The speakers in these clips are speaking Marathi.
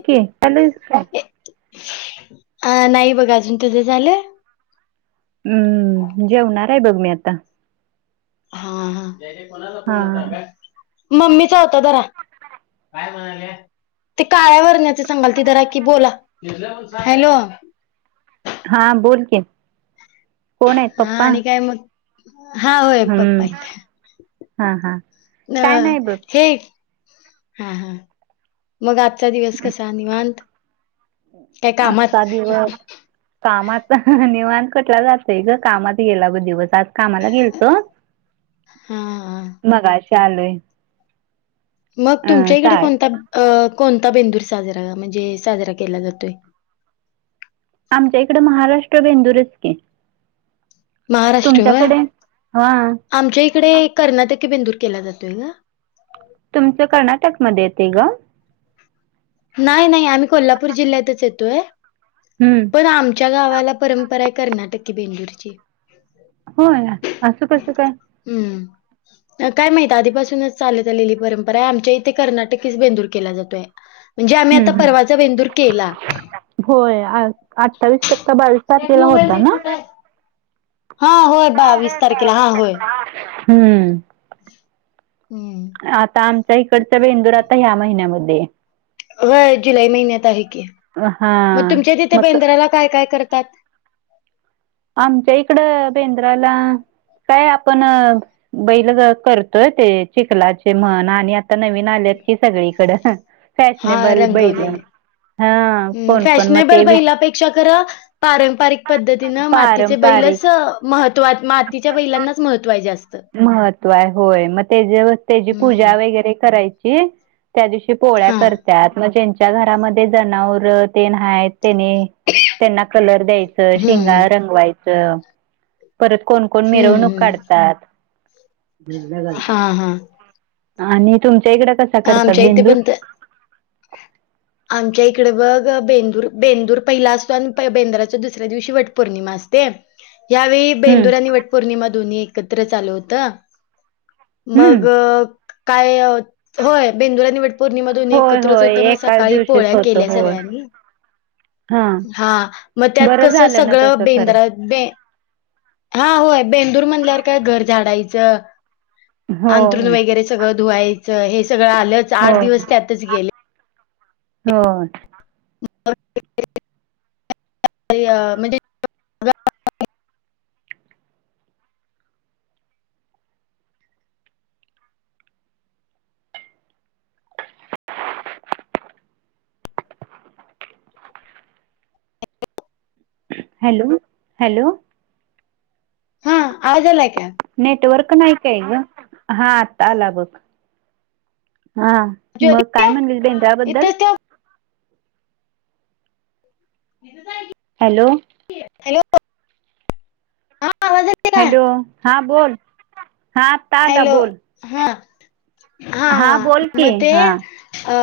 ओके त्यां दिस कां ए, अ नाहीं बघं अजून तुझें झालं हम्मं जेवणार आहे बघं मी आता हा हा मम्मीचा होता बरा ते काळ्यावररण्याचे सांगाल त जरा कि बोला हॅलो हा बोल की कोण आहेत हां पप्पा आणि काय मगं हां होय पप्पा हम्म आहे हा हा काय नाही बघ हे हां हां मगं आजचा दिवस कसां निवांत कायं कामांत कामांत निवांत कसला जातंय गं कामांत गेला बग दिवस तांत कामांला गेलतो हा हा मंगाशि आलोय मगं अ तुमच्या इकडे शाळ कोणतां अ कोणतां बेंदूर साजरा म्हणजे साजरा केला जातोय आमच्या इकडं महाराष्ट्र बेंदूरचं की महाराष्ट्र व्हय तुमच्याकडे हा आमच्या इकडे कर्नाटक बेंदूर केला जातोय गं तुमचं कर्नाटकमंध्ये येते गं नाहीं नाहीं आम्हीं कोल्हापूर जिल्ह्यातच येतोय हम्मं पणं आमच्या गांवाला परंपरा आहे कर्नाटक कु बेदूरची होय असं कसं कायं हम्मं कायं माहित आहे आधीपासूनचं चालतं आलेली परंपरा आहे आमच्या इथे कर्नाटकीचं बेंदूर केलां जातोय म्हणजे आम्हीं आता हम्म पर्वाचा बेदूर केलां होय अठ्ठावीस टकी बावीस एक तारखेला होता नां हां होय बा वीस तारखेला हां होय हम्मं हम्मं आता आमच्या इकडच्या बेंदूर आता ह्यां महिन्यांमध्ये आहे हो जुललै महिन्यांत आहे की मगं हा तुमच्या तिथे मग बेंद्राला कायं कायं करतात आमच्या इकडं बेंद्राला कायं आपणं बैल करतोय ते चिखलाचे म्हण आणि आता नवीन आलेत कि सगळीकडं हा फॅशनेबल बैल हा रंगवलेले कोण कोण मग फॅशनेबल ते विक बैलापेक्षा खरं पारंपरिक पद्धतीनं मातीचे पारंपरिक बैलचं महत्त्व मातीच्या बैलांनाचं महत्त्वाचें असतं महत्व आहे होय मगं ते त्यांची हम्म. पूजा वगैरें करायची त्यां दिवशी पोळ्यां हा. करतात मगं ज्यांच्या घरांमध्ये जनावरं ते नांय त्यांनी त्यांनां कलर द्यायचं शेंगा हम्म. रंगवायचं परतं कोणं कोणं हम्म. मिरवणूंक हम्म. काढतात हा हा. आणि तुमच्या इकडं कसां करतात आमच्या इथे बेंदूर पण त आमच्या इकडे बघं बेंदूर बेंदूर पहिला असतो आणि बेंदुराच्या दुसऱ्याच दिवशी वट पौर्णिमा असतें यांवेळी हम्म बेंदूर आणि वटपौर्णिमा दोन्ही एकत्र आलं होतं हम्म मगं कायं होय बेंदुर नी वटपौर्णिमा दोन्ही होय एकत्रचं होय होतं म सक एकाच काळी दिवशीच पोळ्यां होत केल्या होय सगळ्यांनी हा हां म त्यांत बरं कसं झालं ना सगळं तसं खरं बेंद्रयात बे हा होय बेंदूर म्हणल्यावर काय घर झाडायचं अंथरून होय वगैरे सगळं धुवायचं हे सगळं आलंच आठ होय दिवस त्यातच गेले होय. [inaudible] की अ म्हणजे हॅलो हॅलो हा आवाज यायलाय काय नेटवर्क नाही काय ग हा आता आला बघ हा ज्योती म काय म्हणलीस बेंद्रयांबद्दल इथंच ठेव हेज जाय की हॅलो हां आवाज येत हॅलो हा बोल हा आता आला हॅलो बोल हा हा हा बोल की म ते हा अ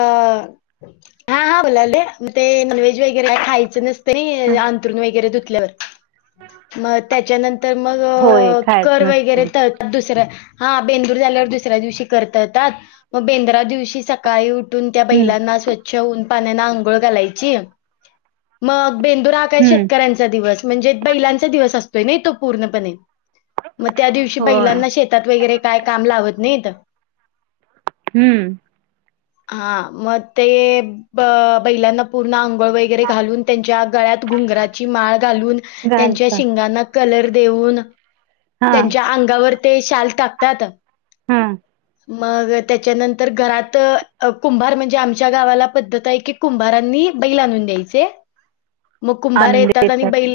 हा हा बोलाले म ते नॉनव्हेज वगैरे काय खायचं नस तरी अंथरून वगैरे धुतल्यावर म त्याच्यानं तर मग होय अ खायच कर नसते वगैरे त दुसऱ्या हा बेंदूर झाल्यावर दुसऱ्या दिवशी कर करतात म बेंद्रा दिवशी सकाळी उठ ठुन त्या हम्म बैलांना स्वच्छ ऊन पाण्यानं आंघोळ घालायची मग बेदुरात काय हम्म शेतकऱ्यांचा दिवस म्हणजे बैलांचा दिवस असतोय नय तो पूर्णपणे म त्या दिवशी होय बैलांना शेतात वगैरे काय काम लावत नाहीत. हम्म हा म ते ब बैलांना पूर्ण अंघोळ वै गैरे घालून त्यांच्या गळ्यात घुंगराची माळ घालून त्यांच्यां घालतात शिंगाणा कलर देऊन हा त्यांच्या अंगावर ते शाल टाकतात. हा मग त्याच्यानंतर घरात कुंभार म्हणजे आमच्या गावाला पद्धत हाय की, कुंभारांनी बैल आणून द्यायचे [unintelligible] मग कुंभार आणून येतात आणि देतात बैल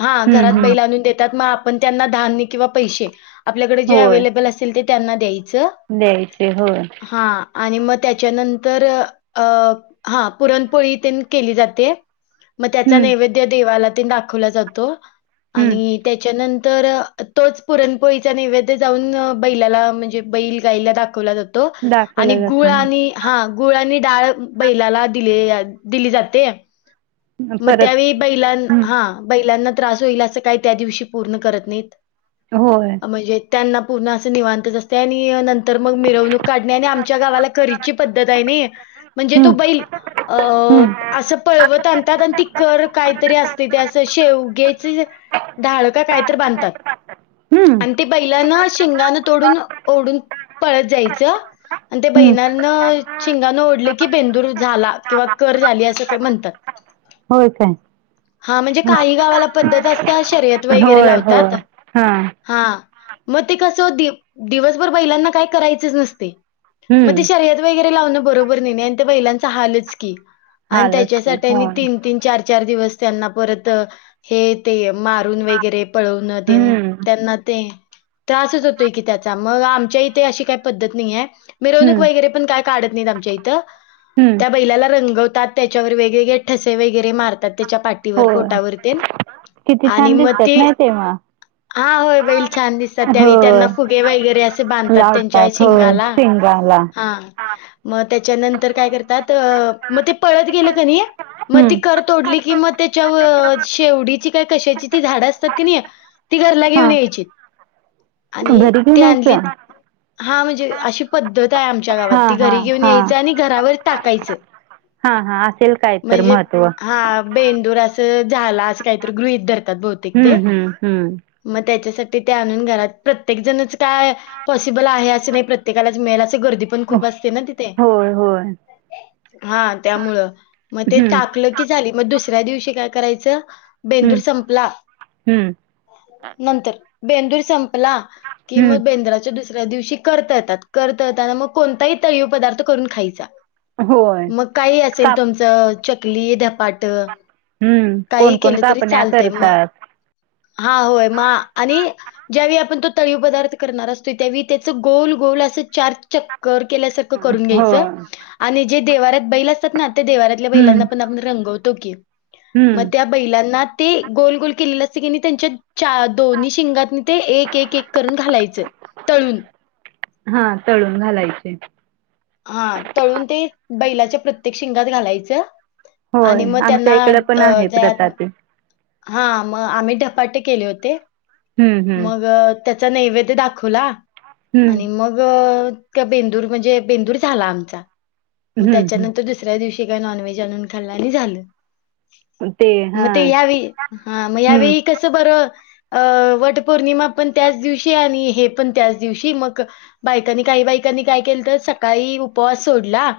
हा हम्म घरात हम्म बैल आणुन देतात म आपण त्यांना धान्य किंवा पैसे आपल्याकडे जे होय अवेलेबल असेल ते त्यांना द्यायचं. द्यायचे होय. हा आणि म त्याच्यानंतर अ हा पुरणपोळी तेन केली जाते. म त्याचा हम्म नैवेद्य देवाला तिनं दाखवला जातो आणि हम्म त्याच्यानंतर तोच पुरणपोळीचा नैवेद जाऊन बैलाला म्हणजे बैल गाईला दाखवला जातो आणि दाखवलं जात गुळ आणि हा गुळ आणि डाळ बैलाला दिले दिली जाते. म परत त्यावेळी बैलां हम्म हा बैलांना त्रास होईल असं काय त्या दिवशी पूर्ण करत नाहीत. होय. म्हणजे त्यांना पूर्ण असं निवांतच असतय आणि नंतर म मिरवणूक काढणे आणि आमच्या गावाला करीची पद्धत आय नई म्हणजे तो हम्म बैल अ हम्म असं पळवत आनतात ती कर कायतरी असते ते असं शेवग्याची ढाळ का कायतरी बांधतात. हम्म आण ते बैलांना शिंगना तोडून ओढून पळत जायचं. आणि ते हम्म बैलांन शिंगानं ओढल की बेंदूर झाला किंवा कर झाली असं ते म्हणत्यात. हो [inaudible] हा म्हणजे काही गावाला पद्धत असते हा शर्यत वगैरे होय लावतात. होय हा हा मग ते कसं दिप दिवसभर बैलांना काय करायचेच नसते. म ते हम्म शर्यत वगैरे लावण बरोबर नाही न्यायंते बैलांच हालच की. आण हालच की त्याच्यासाठी मी होय तीन तीन चार चार दिवस त्यांना परत हे ते मारून वगैरे. पळवण तेन हम्म त्यांना ते त्रासच होतोय की त्याचा मग आमच्या इथे अशी काही पद्धत नाही हे हम्म मिरवणूक वगैरे पण काय काढत नहीत आमच्या इथं. हम्म. त्या बैलाला रंगवतात त्याच्यावर वेगवेगळे ठसे वगैरे मारतात त्याच्या पाठीवर होय पोटावर तेन. किती छान दिसतात नाही तेव्हा. हा होय बैल छान दिसतात त्यावे त्यांना होय फुगे वगैरे असे बांधतात त्यांच्या शिंगा शिंगला. हा. म त्याच्यानंतर काय करतात अ म ते पळत गेलं कनी म ते हम्म कर तोडली कि मग त्याच्या व शेवडीची का कशाची ती झाडं असतात की नाही. ती घरला घेऊन हा यायची आणि घरी ते घेऊन आणलीत. यायचं हा म्हणजे अशी पद्धत आहे आमच्या गावात हा ती हा घरी घेऊन हा यायचं आणि घरावर टाकायचं. हा हा आसेल काय तर म्हणजे महत्व. हां, बेंदूर असं झाला असं काहीतरी गृहित धरतात बहूत हम्म हम्म हम्म. म त्याच्यासाठी ते आणून घरात प्रत्येक जणच काय? पॉसिबल आहे असं नाही प्रत्येकालाच मिळेलचं गर्दी पण खूप असते ना तिथे होय होय त्यामुळे ते म हम्म टाकल. की झाली म दुसऱ्या दिवशी काय करायचं बेंदूर हम्म संपला. हम्म नंतर बेंदूर संपला कि म हम्म बेंद्राच्या दुस दुसऱ्या दिवशी करता येतात करता येतांना म कोणताही तळीव पदार्थ करून खायचा. होय. मग काही असेल काप तुमचं चकली धपाट हम्म काही कोणकोण कापण्या करतात. हा व्हय मा आणि ज्यावेळी आपण तो तळीव पदार्थ करणार असतो त्यावे त्याच गोल गोल असं चार च कर केल्या सारख करून घ्यायच होय आणि जे देवाऱ्यात बैल असतात ना ते देवाऱ्यात आपल्या हम्म नैलांना पण आपण रंगवतो की म हम्म त्या बैलांना ते गोल गोल केलेलं असत की नी त्यांच्या चा दोन्ही शिंगातनी ते एक एक एक करून घालायचं. तळुण. हा तळून घालायचे. हा तळून ते बैलाच्या प्रत्येक शिंगात घालायचं. आणि होय मग आमच्या त्यांना इकडे पण अ आहे प्रथा जयातन ती हां मंग आम्हीं भपांटे केले होते हम्म हम्म मंग त्यांचा नैवेद्य दाखवला आणि हम्म मंग बेंदूर म्हणजे बेंदूर झालां आमचा मंग हम्म त्यांच्यानंतर हम्म दुसरा तुह्या दिवशी कायं नॉनव्हेज आंणून खाल्लं आणि झालं ते हा मंग ते यां हां मंग हम्म यावेळी कसं बरं वटं पौर्णिमा पणं त्यांचं दिवशी आणि हे पणं त्यांचं दिवशी मंग बायकांनी कांहीं बाईकांनी कायं केलं तरं सकाळीं उपवांस सोडलां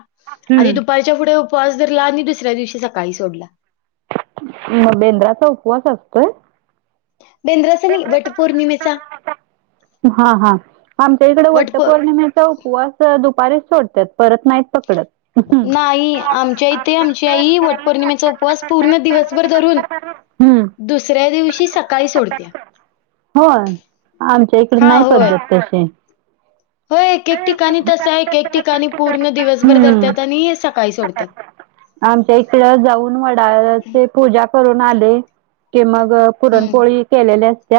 आणि हम्म दुपांरच्या पुढे उपवांस धरंला आणि दुसऱ्या दिवशी सकाळीं सोडलां मंग बेंद्राचा उपवांस असतोय बेंद्रासनी वटं पौर्णिमेचा हां हां आमच्या ईकडे वटपौर वट्टपौर्णिमे चा उपवांस दुपांरी सोडतं परंत नाहीं पकडंत नाहीं आमच्या इथे आमची आई वटपौर्णिमेचा उपवास पूर्ण दिवसंभर धरूंन हं दुसऱ्यां दिवशी सकाळीं सोडतेय. होयं आमच्या ईकडे नाहीं पद्धतं तशी होयं एक एक ठिकांणी तसं आहे. एक एक ठिकांणी पूर्ण दिवसंभर हम्म धरतांत आणि सकाळीं सोडतांत. आमच्या ईकडे जाऊंन वडांचे पूजा करूंन आले कि मंग हं. पुरणपोळी केलेली असती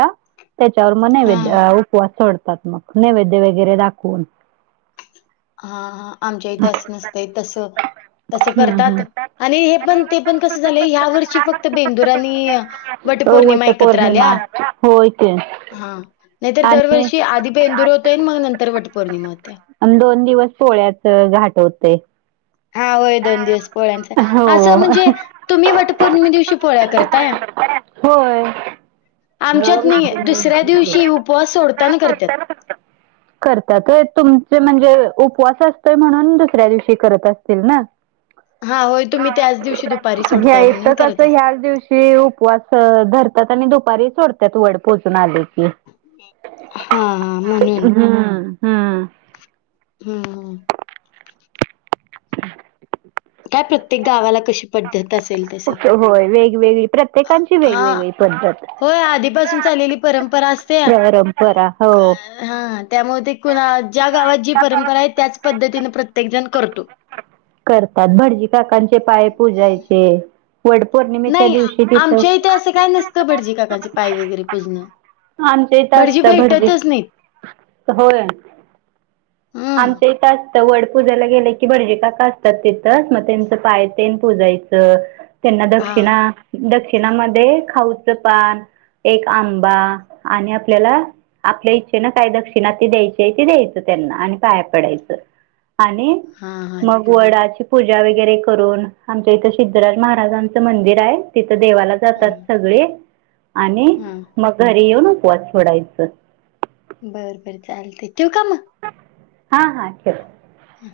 त्यांच्यावर मंग हां, नैवेद्य हां, अं किंवा सोडतांत मंग नैवेद्य वगैरें दाखवूंन हां हां आमच्या इथे असं नसतंय तसं तसं हम्म करतांत हम्म आणि हे पणं ते पणं कसं झालं. ह्या वर्षी फक्तं बेंदूरनी आणि वटपौर्णिमा वट एकत्रं आल्यां पौर्णिमा होय की हां नाहींतर आणि दरवर्षी आधी बेंदूर होतंय मंग नंतर वटं पौर्णिमा होते दोन दिवसं पोळ्याच्या घांट होते हां होयं दोन दिवसं पोळ्यांचं हो असं म्हणजे तुम्हीं वटपौर्णिमे दिवशी पोळ्यां करतांत आमच्यात नाही दुसऱ्या दिवशी उपवास सोडताना करत्यात. होयं. हं करतांत होयं तुमचे म्हणजे उपवांस असतोय म्हणूंन दुसऱ्यां दिवशी करतं असतील नां हां, होय तुम्ही त्याच इथं दिवशी दुपारी कसं सोडताय म्हणून यायचं करत कसं अस ह्यांचं दिवशी उपवांस धरतांत आणि दुपारी सोडतांत वंड पोजून आले की हां हां, हां, म्हणून. हं हं हम्मं ह [unintelligible] [unintelligible] कायं प्रत्येक गावांला कशी पध्दत असेलं तसं होय वेगवेगळी प्रत्येकांची हां वेगवेगळी पद्धत होयं आधीपासून चाललेली परंपरा असते. परंपरा हो हां त्यामुळें ते कुणां ज्यां गावांत जी परंपरा आहे त्याचं पद्धतीने प्रत्येक जणं करतो. करतांत. भटजी काकांचे पाय पूजायचे वंड पौर्णिमा नाहीं आमच्या इथे असं कायं नसतं भटजी काकाचे पाय वगैरे पुजणं आमच्या इथं असतं भटजी भेटतच नाहीत. होयं हं आमच्या इथं असतं वंड पूजाला गेलं की भटजी काका असतांत तिथंच मंग त्यांचं पाय तेन पूजायचं. त्यांना हां, दक्षिणा दक्षिणांमध्यें खाऊचं पान एक आंबा आणि आपल्यांला आपल्या इच्छेन काय दक्षिणा ती द्यायचीये ती द्यायच त्यांना आणि पाया पडायचं आणि हा हा मग वडाची पूजा वगैरे करून आमच्या इथे सिद्धराज महाराजांचं मंदिर आय तिथं देवाला जातात हं, सगळे आणि हं. मग घरी येऊन उपवास सोडायचं. बरं बरं चालतय ठेवु का म हा हा ठेव. हूं